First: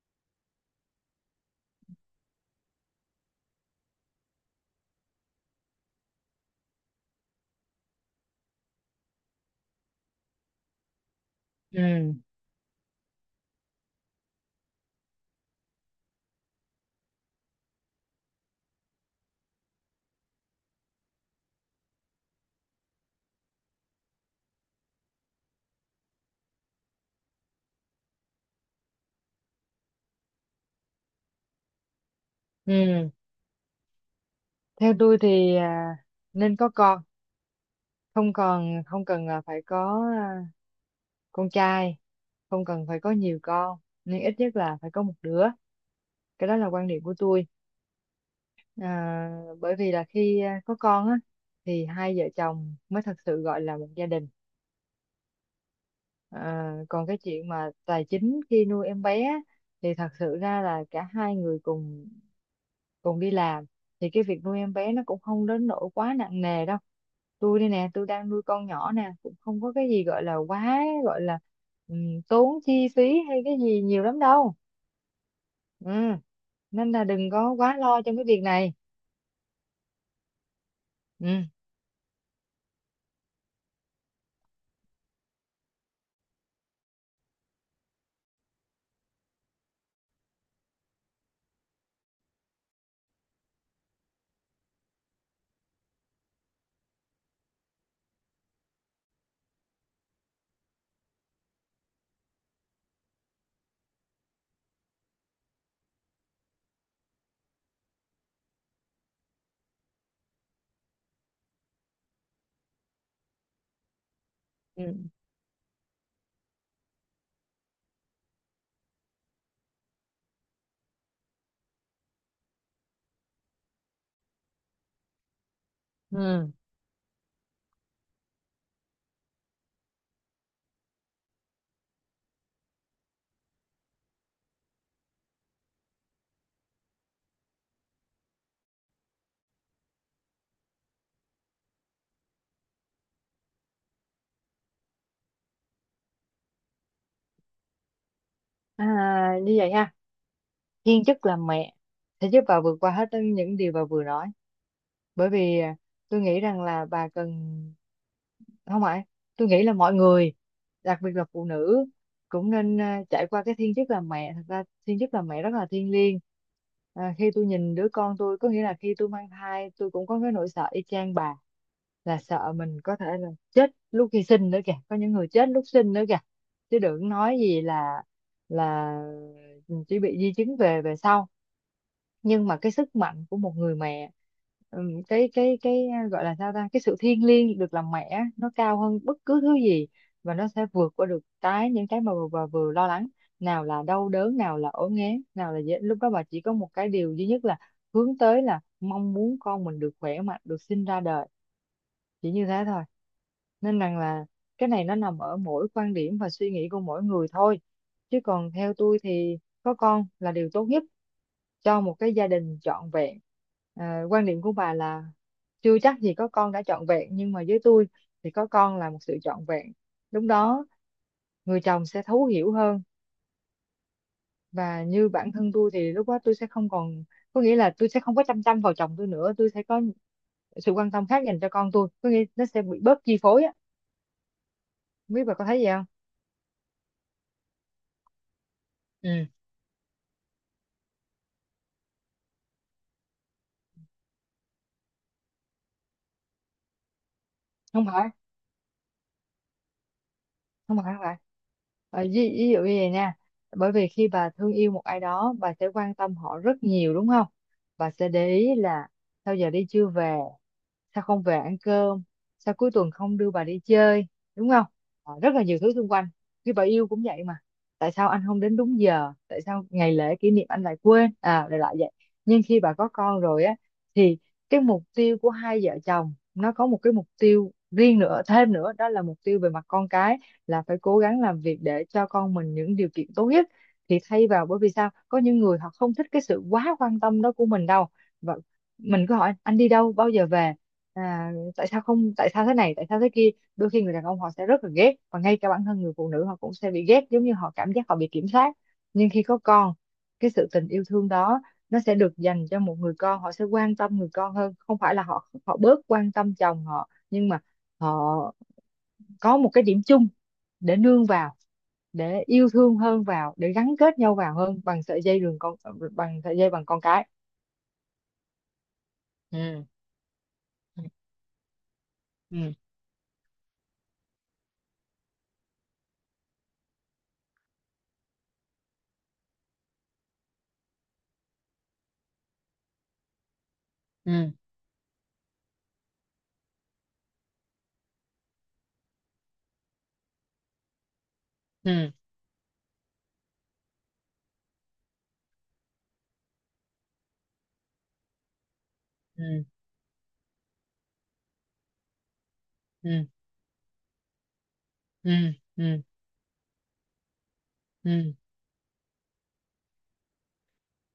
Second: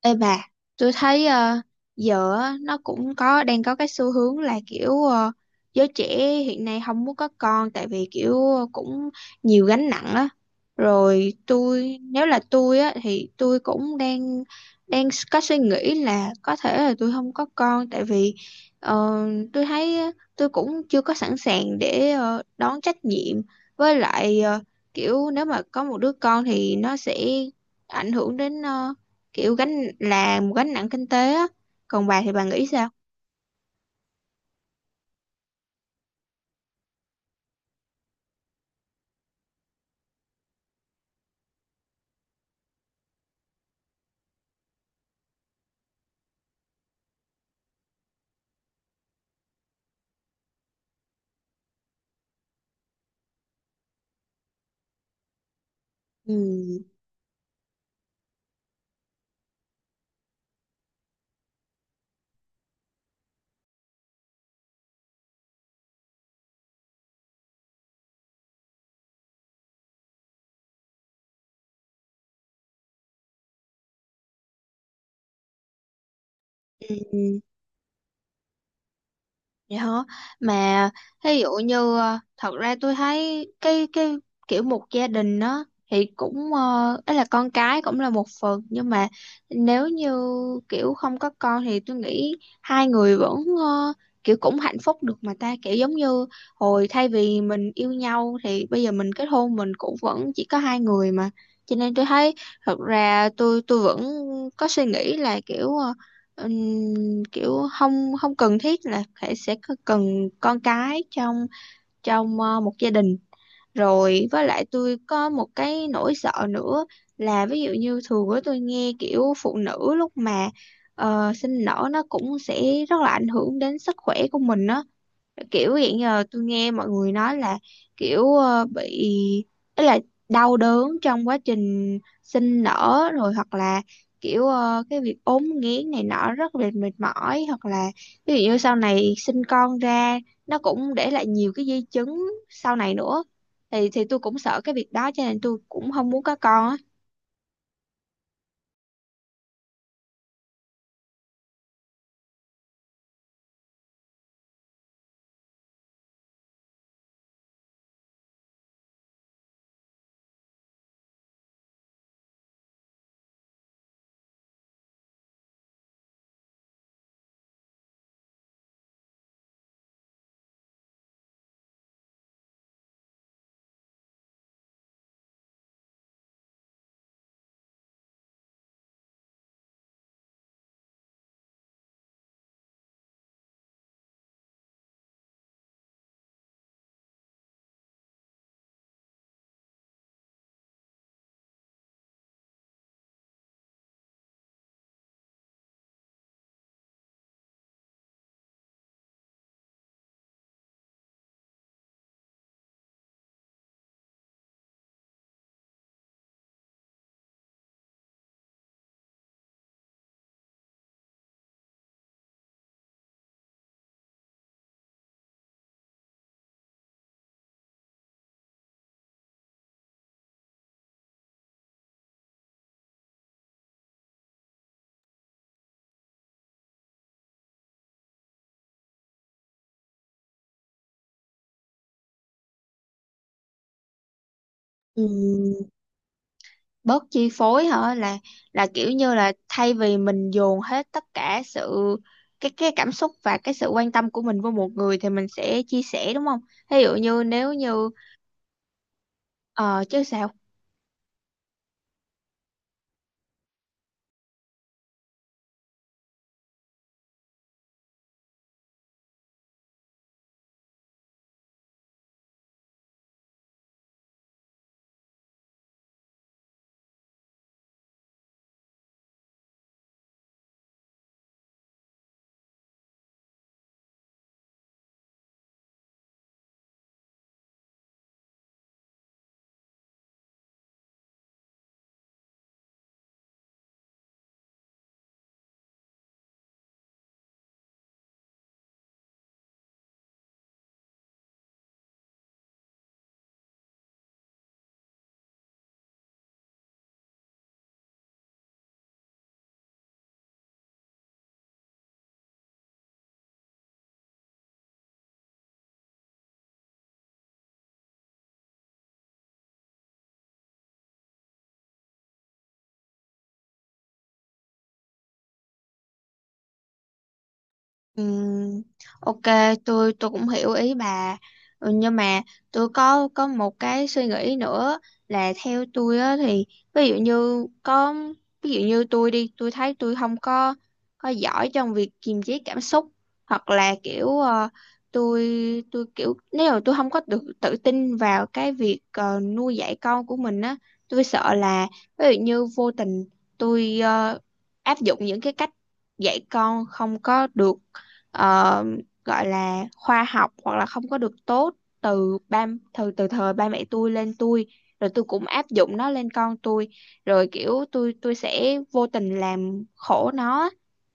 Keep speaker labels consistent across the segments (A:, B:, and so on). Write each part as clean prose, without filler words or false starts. A: Ê bà, tôi thấy giờ á, nó cũng có đang có cái xu hướng là kiểu giới trẻ hiện nay không muốn có con, tại vì kiểu cũng nhiều gánh nặng á. Rồi tôi,
B: Ừ,
A: nếu là tôi á thì tôi cũng đang đang có suy nghĩ là có thể là tôi không có con, tại vì ờ, tôi thấy á, tôi cũng chưa có sẵn sàng để đón trách nhiệm, với lại kiểu nếu mà có một đứa con thì nó sẽ ảnh hưởng đến, kiểu gánh là một gánh nặng kinh tế á, còn bà thì bà nghĩ sao?
B: ừ. Theo tôi thì nên có con, không cần là phải có con trai, không cần phải có nhiều con, nhưng ít nhất là phải có một đứa. Cái đó là quan điểm của tôi. à, Bởi vì là khi có con á, thì hai vợ chồng mới thật sự gọi là một gia đình.
A: Ừ.
B: Còn cái chuyện mà tài chính khi nuôi em bé á, thì thật sự ra là cả hai người cùng còn đi làm, thì cái việc nuôi em bé nó cũng không đến nỗi quá nặng nề đâu. Tôi đây nè, tôi đang nuôi con nhỏ nè, cũng không có cái gì gọi là quá, gọi là tốn chi phí hay cái gì nhiều lắm đâu. Ừ. Nên là đừng
A: Ừ.
B: có quá lo trong cái việc này.
A: Vậy hả? Mà ví
B: Ừ.
A: dụ như thật ra tôi thấy cái kiểu một gia đình đó thì cũng ấy, là con cái cũng là một phần, nhưng mà nếu như kiểu không có con thì tôi nghĩ hai người vẫn ờ, kiểu cũng hạnh phúc được mà ta, kiểu giống như hồi thay vì mình yêu nhau thì bây giờ mình kết hôn, mình cũng vẫn chỉ có hai người mà, cho nên tôi thấy thật ra tôi vẫn có suy nghĩ là kiểu kiểu không không cần thiết là phải cần con cái trong trong một gia đình. Rồi với lại
B: Ừ.
A: tôi có một cái nỗi sợ nữa, là ví dụ như thường á, tôi nghe kiểu phụ nữ lúc mà sinh nở nó cũng sẽ rất là ảnh hưởng đến sức khỏe của mình á, kiểu hiện giờ tôi
B: Ừ.
A: nghe mọi người nói là kiểu bị ý, là đau đớn trong quá trình sinh nở, rồi hoặc là kiểu cái việc ốm nghén này nọ rất là mệt mỏi, hoặc là ví dụ như sau này sinh con ra nó cũng để lại nhiều cái di chứng sau này nữa, thì tôi cũng sợ cái việc đó, cho nên tôi cũng không muốn có con á.
B: À, như vậy ha. Thiên chức làm mẹ sẽ giúp bà vượt qua hết những điều bà vừa nói. Bởi vì tôi nghĩ rằng là bà cần, không ạ, tôi nghĩ là mọi người, đặc biệt là phụ nữ, cũng nên trải qua cái thiên chức làm mẹ. Thật ra thiên chức làm mẹ rất là thiêng liêng. Khi tôi nhìn đứa con tôi, có nghĩa là khi tôi mang thai, tôi cũng có cái nỗi sợ y chang bà, là sợ mình có thể là chết lúc khi sinh nữa kìa, có những người chết lúc sinh nữa kìa, chứ đừng nói gì là chỉ bị di chứng về về sau. Nhưng mà cái sức mạnh của một người mẹ, cái gọi là sao ta, cái sự thiêng liêng được làm mẹ á, nó cao hơn bất cứ thứ gì. Và nó sẽ vượt qua được những cái mà bà vừa lo lắng, nào là đau đớn, nào là ốm nghén, nào là dễ. Lúc đó bà chỉ có một cái điều duy nhất là hướng tới, là mong muốn con mình được khỏe mạnh, được sinh ra đời, chỉ như thế thôi. Nên rằng là cái này nó nằm ở mỗi quan điểm và suy nghĩ của mỗi người thôi. Chứ còn theo tôi thì có con là điều tốt nhất cho một cái gia đình trọn vẹn. Quan điểm của bà là chưa chắc gì có con đã trọn vẹn, nhưng mà với tôi thì có con là một sự trọn vẹn. Lúc đó người chồng sẽ thấu hiểu hơn. Và như bản thân tôi thì lúc đó tôi sẽ không còn, có nghĩa là tôi sẽ không có chăm chăm vào chồng tôi nữa, tôi sẽ có sự quan tâm khác dành cho con tôi, có nghĩa nó sẽ bị bớt chi phối á.
A: Ừ,
B: Không biết bà có thấy gì không?
A: bớt chi phối hả? Là kiểu
B: Ừ.
A: như là thay vì mình dồn hết tất cả sự, cái cảm xúc và cái sự quan tâm của mình với một người, thì mình sẽ chia sẻ, đúng không? Ví dụ như nếu
B: Không
A: như
B: phải,
A: ờ chứ sao.
B: không phải, không phải. Ờ, ví dụ như vậy nha. Bởi vì khi bà thương yêu một ai đó, bà sẽ quan tâm họ rất nhiều, đúng không? Bà sẽ để ý là sao giờ đi chưa về, sao không về ăn cơm, sao cuối tuần không đưa bà đi chơi, đúng không? Ờ, rất là nhiều thứ xung quanh. Khi bà yêu cũng vậy mà, tại sao anh không đến đúng giờ, tại sao ngày lễ kỷ niệm anh lại quên à, lại lại vậy. Nhưng khi bà có con rồi á, thì cái mục tiêu của hai vợ chồng nó có một cái mục tiêu riêng nữa thêm nữa, đó là mục tiêu về mặt con cái, là phải cố gắng làm việc để cho con mình những điều kiện tốt nhất. Thì thay vào, bởi vì sao có những người họ không thích cái sự quá quan tâm đó của mình đâu, và mình cứ hỏi anh đi đâu bao giờ về tại sao không, tại sao thế này, tại sao thế kia. Đôi khi người đàn ông họ sẽ rất là ghét, và ngay cả bản thân người phụ nữ họ cũng sẽ bị ghét, giống như họ cảm giác họ bị kiểm soát. Nhưng khi có con, cái sự tình yêu thương đó nó sẽ được dành cho một người con, họ sẽ quan tâm người con hơn, không phải là họ họ bớt quan tâm chồng họ, nhưng mà họ có một cái điểm chung để nương vào, để yêu thương hơn vào, để gắn kết nhau vào hơn bằng sợi dây đường con, bằng sợi dây bằng con cái.
A: Ừm, ok,
B: Ừ,
A: tôi cũng hiểu ý bà. Ừ, nhưng mà
B: ừ,
A: tôi có một cái suy nghĩ nữa, là theo tôi á thì, ví dụ như có ví dụ như tôi thấy tôi không có giỏi trong việc kiềm chế cảm xúc, hoặc là kiểu
B: ừ,
A: tôi kiểu nếu mà tôi không có được tự tin vào cái việc nuôi dạy con của mình á, tôi sợ là
B: ừ,
A: ví dụ như vô tình tôi áp dụng những cái cách dạy con không có được, ờ, gọi
B: ừ,
A: là khoa học, hoặc là không có được tốt, từ ba từ
B: ừ,
A: từ thời ba mẹ tôi lên tôi, rồi tôi
B: ừ,
A: cũng áp dụng
B: ừ,
A: nó lên con tôi, rồi kiểu
B: ừ,
A: tôi
B: ừ,
A: tôi sẽ vô tình làm khổ nó,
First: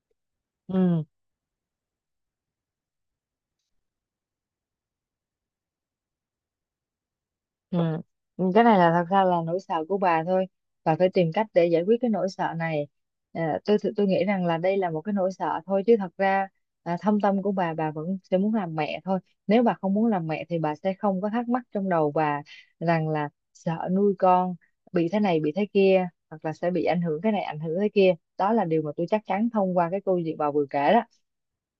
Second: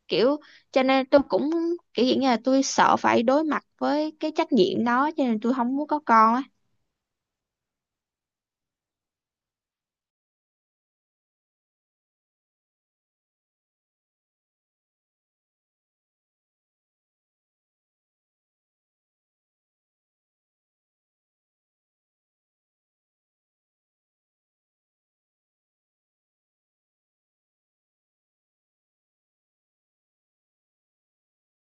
A: kiểu cho
B: ừ.
A: nên tôi cũng kiểu dạng như là tôi sợ phải đối mặt với cái trách nhiệm đó, cho nên tôi không muốn có con á.
B: Ừ. Cái này là thật ra là nỗi sợ của bà thôi, bà phải tìm cách để giải quyết cái nỗi sợ này. Tôi nghĩ rằng là đây là một cái nỗi sợ thôi, chứ thật ra thâm tâm của bà vẫn sẽ muốn làm mẹ thôi. Nếu bà không muốn làm mẹ thì bà sẽ không có thắc mắc trong đầu bà rằng là sợ nuôi con bị thế này bị thế kia, hoặc là sẽ bị ảnh hưởng cái này, ảnh hưởng thế kia. Đó là điều mà tôi chắc chắn thông qua cái câu chuyện bà vừa kể đó.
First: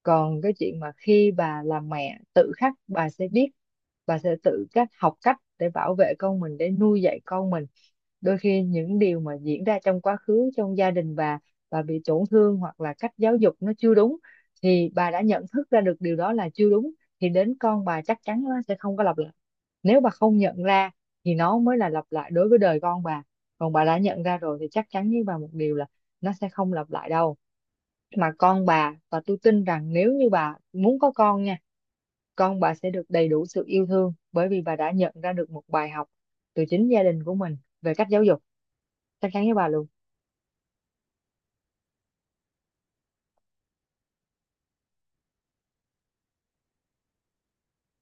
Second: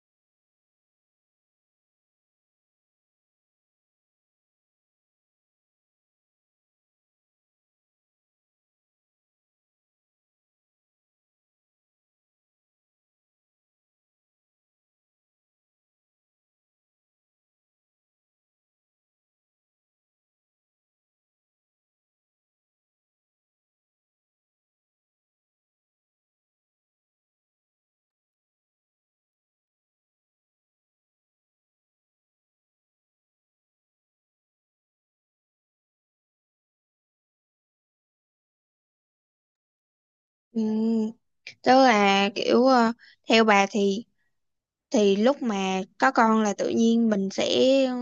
B: Còn cái chuyện mà khi bà là mẹ tự khắc bà sẽ biết, bà sẽ tự cách học cách để bảo vệ con mình, để nuôi dạy con mình. Đôi khi những điều mà diễn ra trong quá khứ, trong gia đình bà bị tổn thương, hoặc là cách giáo dục nó chưa đúng, thì bà đã nhận thức ra được điều đó là chưa đúng, thì đến con bà chắc chắn nó sẽ không có lặp lại. Nếu bà không nhận ra thì nó mới là lặp lại đối với đời con bà. Còn bà đã nhận ra rồi thì chắc chắn với bà một điều là nó sẽ không lặp lại đâu. Mà con bà, và tôi tin rằng nếu như bà muốn có con nha, con bà sẽ được đầy đủ sự yêu thương, bởi vì bà đã nhận ra được một bài học từ chính gia đình của mình về cách giáo dục. Chắc chắn với bà luôn.
A: Ừ, tức là kiểu theo bà thì lúc mà có con là tự nhiên mình sẽ, ừ,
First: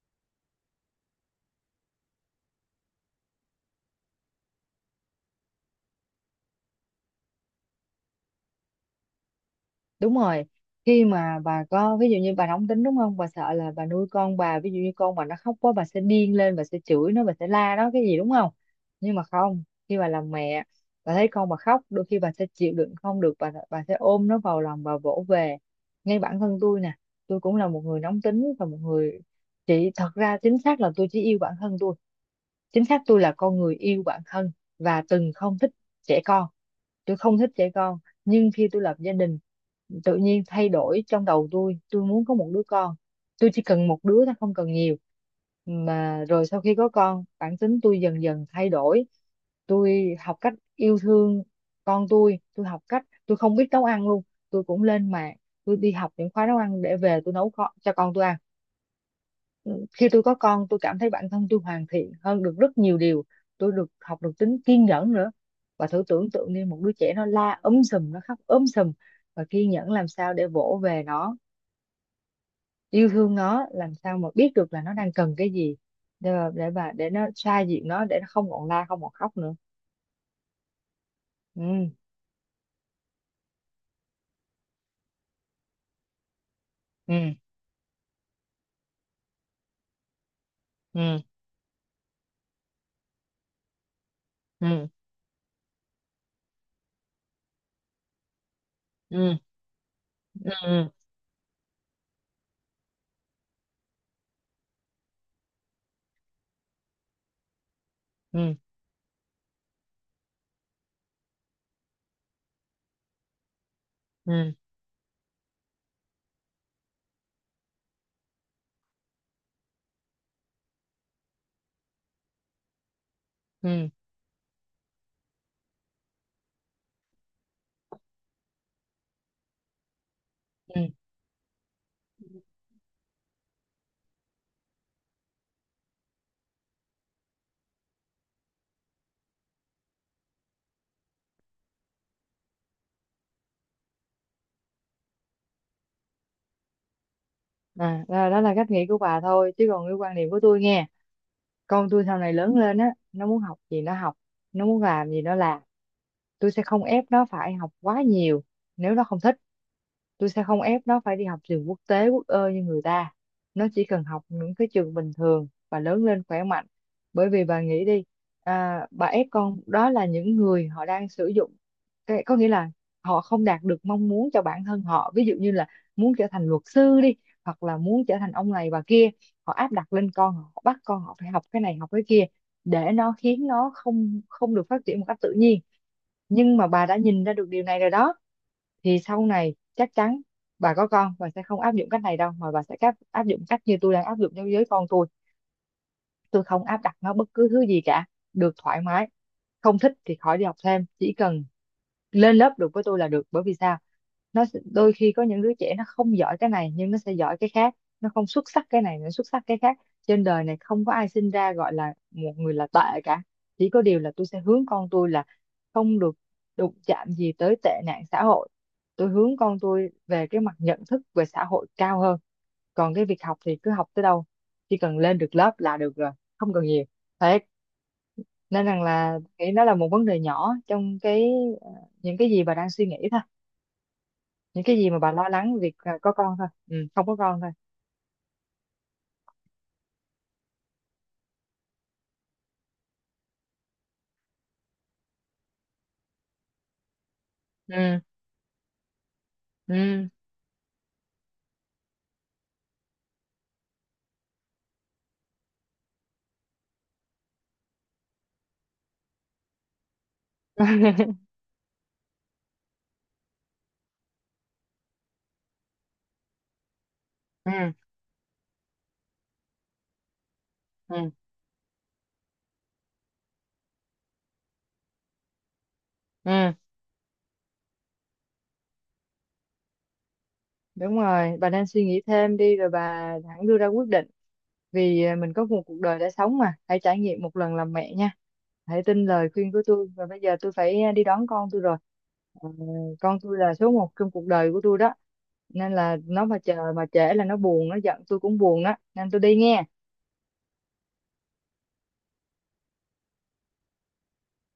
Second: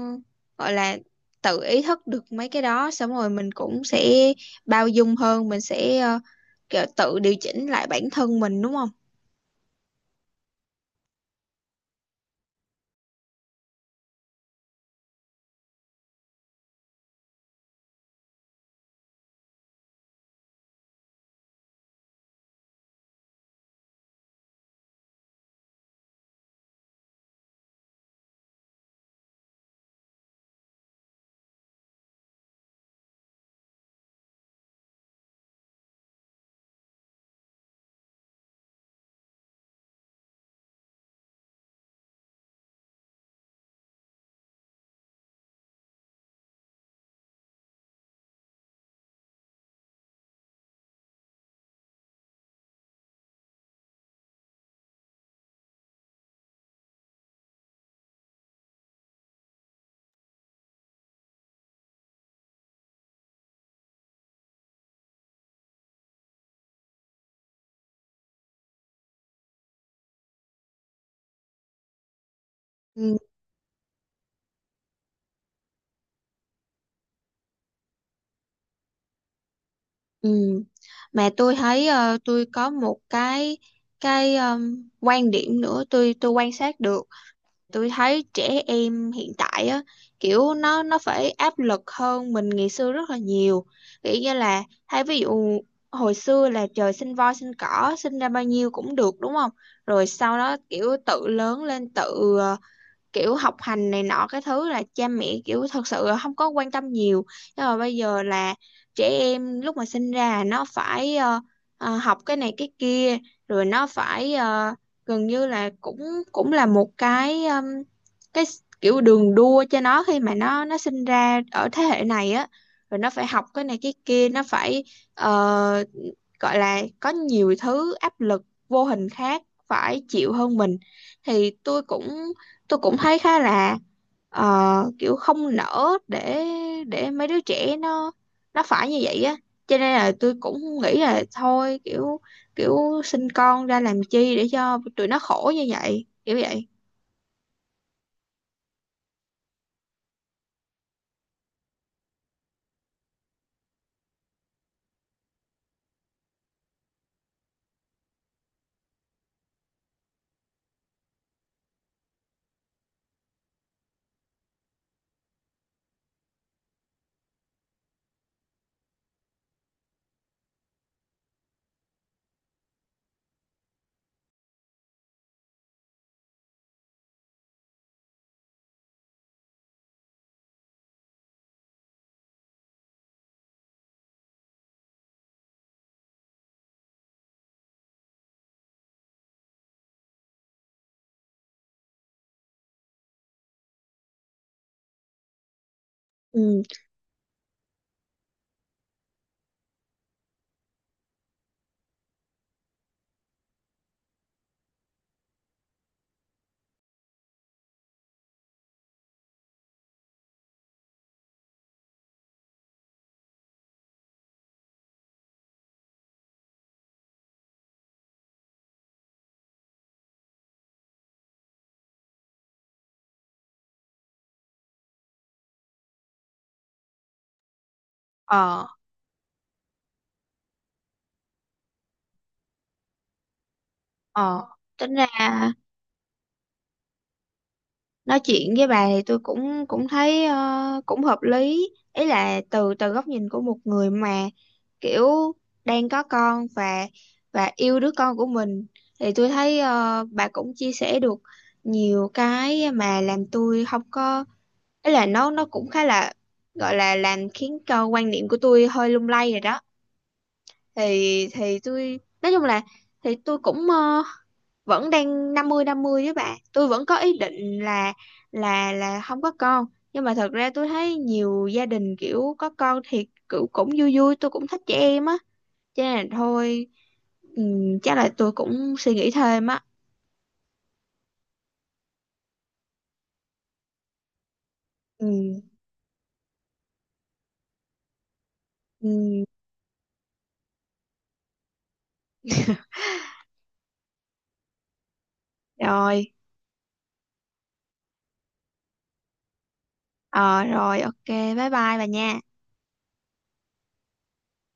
A: gọi là tự ý thức được mấy cái đó, xong rồi mình cũng sẽ bao dung hơn, mình sẽ kiểu tự điều chỉnh lại bản thân mình, đúng không?
B: Đúng rồi. Khi mà bà có, ví dụ như bà nóng tính, đúng không, bà sợ là bà nuôi con bà, ví dụ như con bà nó khóc quá bà sẽ điên lên, bà sẽ chửi nó, bà sẽ la nó cái gì, đúng không? Nhưng mà không. Khi bà làm mẹ, bà thấy con bà khóc, đôi khi bà sẽ chịu đựng không được, bà sẽ ôm nó vào lòng, bà vỗ về. Ngay bản thân tôi nè, tôi cũng là một người nóng tính, và một người chỉ, thật ra chính xác là tôi chỉ yêu bản thân tôi, chính xác tôi là con người yêu bản thân. Và từng không thích trẻ con, tôi không thích trẻ con. Nhưng khi tôi lập gia đình, tự nhiên thay đổi trong đầu tôi muốn có một đứa con. Tôi chỉ cần một đứa thôi, không cần nhiều. Mà rồi sau khi có con, bản tính tôi dần dần thay đổi. Tôi học cách yêu thương con tôi học cách, tôi không biết nấu ăn luôn, tôi cũng lên mạng, tôi đi học những khóa nấu ăn để về tôi nấu cho con tôi ăn. Khi tôi có con, tôi cảm thấy bản thân tôi hoàn thiện hơn được rất nhiều điều. Tôi được học, được tính kiên nhẫn nữa. Và thử tưởng tượng đi, một đứa trẻ nó la ấm sùm, nó khóc ấm sùm, và kiên nhẫn làm sao để vỗ về nó, yêu
A: Ừ,
B: thương nó, làm sao mà biết được là nó đang cần cái gì, để mà để nó xoa dịu nó, để nó không còn la, không còn khóc nữa.
A: ừ. Mà tôi thấy
B: Ừ,
A: tôi có một cái quan điểm nữa, tôi quan sát được.
B: ừ,
A: Tôi thấy trẻ em hiện tại á, kiểu nó
B: ừ,
A: phải áp lực hơn mình ngày xưa rất là nhiều, kiểu như là
B: ừ,
A: hay ví dụ, hồi xưa là trời sinh voi sinh cỏ, sinh ra bao nhiêu cũng được, đúng
B: ừ,
A: không? Rồi sau
B: ừ,
A: đó
B: ừ,
A: kiểu tự lớn lên, tự kiểu học hành này nọ, cái thứ là cha mẹ kiểu thật sự là không có quan tâm nhiều. Nhưng mà bây giờ là
B: ừ,
A: trẻ em lúc mà sinh ra nó phải, học cái này cái kia, rồi nó phải
B: ừ,
A: gần như là cũng cũng là một cái kiểu đường đua cho nó, khi mà nó sinh ra ở thế hệ này á, rồi nó phải học cái
B: ừ,
A: này
B: ừ,
A: cái kia, nó phải ờ, gọi là có nhiều thứ áp lực vô hình khác phải chịu hơn
B: ừ,
A: mình.
B: ừ.
A: Thì tôi cũng thấy khá là ờ, kiểu không nỡ để mấy đứa trẻ nó phải như vậy á, cho nên là tôi cũng nghĩ là thôi, kiểu kiểu sinh con ra làm chi để cho tụi nó khổ như vậy, kiểu vậy.
B: Đó, đó là cách nghĩ của bà thôi. Chứ còn cái quan điểm của tôi nghe, con tôi sau này lớn lên á, nó muốn học gì nó học, nó muốn làm gì nó làm. Tôi sẽ không ép nó phải học quá nhiều, nếu nó không thích. Tôi sẽ không ép nó phải đi học trường quốc tế quốc ơ như người ta. Nó chỉ cần học những cái trường bình thường và lớn lên khỏe mạnh. Bởi vì bà nghĩ đi, bà ép con, đó là những người họ đang sử dụng cái, có nghĩa là họ không đạt được mong muốn cho bản thân họ, ví dụ như là muốn trở thành luật sư đi, hoặc là muốn trở thành ông này bà kia, họ áp đặt lên con họ, bắt con họ phải học cái này học cái kia, để nó khiến nó không không được phát triển một cách tự nhiên. Nhưng mà bà đã nhìn ra được điều này rồi đó, thì sau này chắc chắn bà có con bà sẽ không áp dụng cách này đâu, mà bà sẽ áp áp dụng cách như tôi đang áp dụng đối với con tôi. Tôi
A: Ừ.
B: không áp đặt nó bất cứ thứ gì cả, được thoải mái, không thích thì khỏi đi học thêm, chỉ cần lên lớp được với tôi là được. Bởi vì sao, đôi khi có những đứa trẻ nó không giỏi cái này nhưng nó sẽ giỏi cái khác, nó không xuất sắc cái này nó xuất sắc cái khác. Trên đời này không có ai sinh ra gọi là một người là tệ cả. Chỉ có điều là tôi sẽ hướng con tôi là không được đụng chạm gì tới tệ nạn xã hội, tôi hướng con tôi về cái mặt nhận thức về xã hội cao hơn. Còn cái việc học thì cứ học tới đâu, chỉ cần lên được lớp là được rồi, không cần nhiều. Thế
A: ờ
B: nên rằng là nghĩ nó là một vấn đề nhỏ trong cái, ờ, những cái gì bà đang suy nghĩ thôi,
A: ờ
B: những cái gì
A: Tính
B: mà bà lo
A: ra
B: lắng việc có con thôi, không có con thôi.
A: nói chuyện với bà thì tôi cũng cũng thấy cũng hợp lý, ý là từ từ góc nhìn của một người mà kiểu đang có con, và yêu đứa
B: Ừ,
A: con của mình, thì tôi thấy
B: ừ,
A: bà cũng chia sẻ được nhiều cái mà làm tôi không có, ý là nó cũng khá là, gọi là làm khiến cho quan niệm của tôi hơi lung lay rồi đó. Thì tôi nói chung là, thì tôi cũng vẫn đang 50-50 với bạn, tôi vẫn có ý định
B: ừ,
A: là không có con. Nhưng mà thật ra tôi thấy
B: ừ,
A: nhiều gia đình kiểu có con thì cũng vui vui, tôi cũng thích trẻ em á, cho nên là
B: ừ.
A: thôi. Ừm, chắc là tôi cũng suy nghĩ thêm á.
B: Đúng rồi, bà nên suy nghĩ thêm đi rồi bà hẳn đưa ra quyết định. Vì mình
A: Ừm.
B: có một cuộc đời đã sống, mà hãy trải nghiệm một lần làm mẹ nha. Hãy tin
A: Ừm.
B: lời khuyên của tôi, và bây giờ tôi phải đi đón con tôi rồi. Ờ, con tôi là số một trong cuộc đời của tôi đó, nên là
A: Rồi.
B: nó mà chờ mà trễ là nó buồn nó giận, tôi cũng buồn đó nên tôi đi nghe.
A: Ờ Rồi, ok, bye bye bà nha.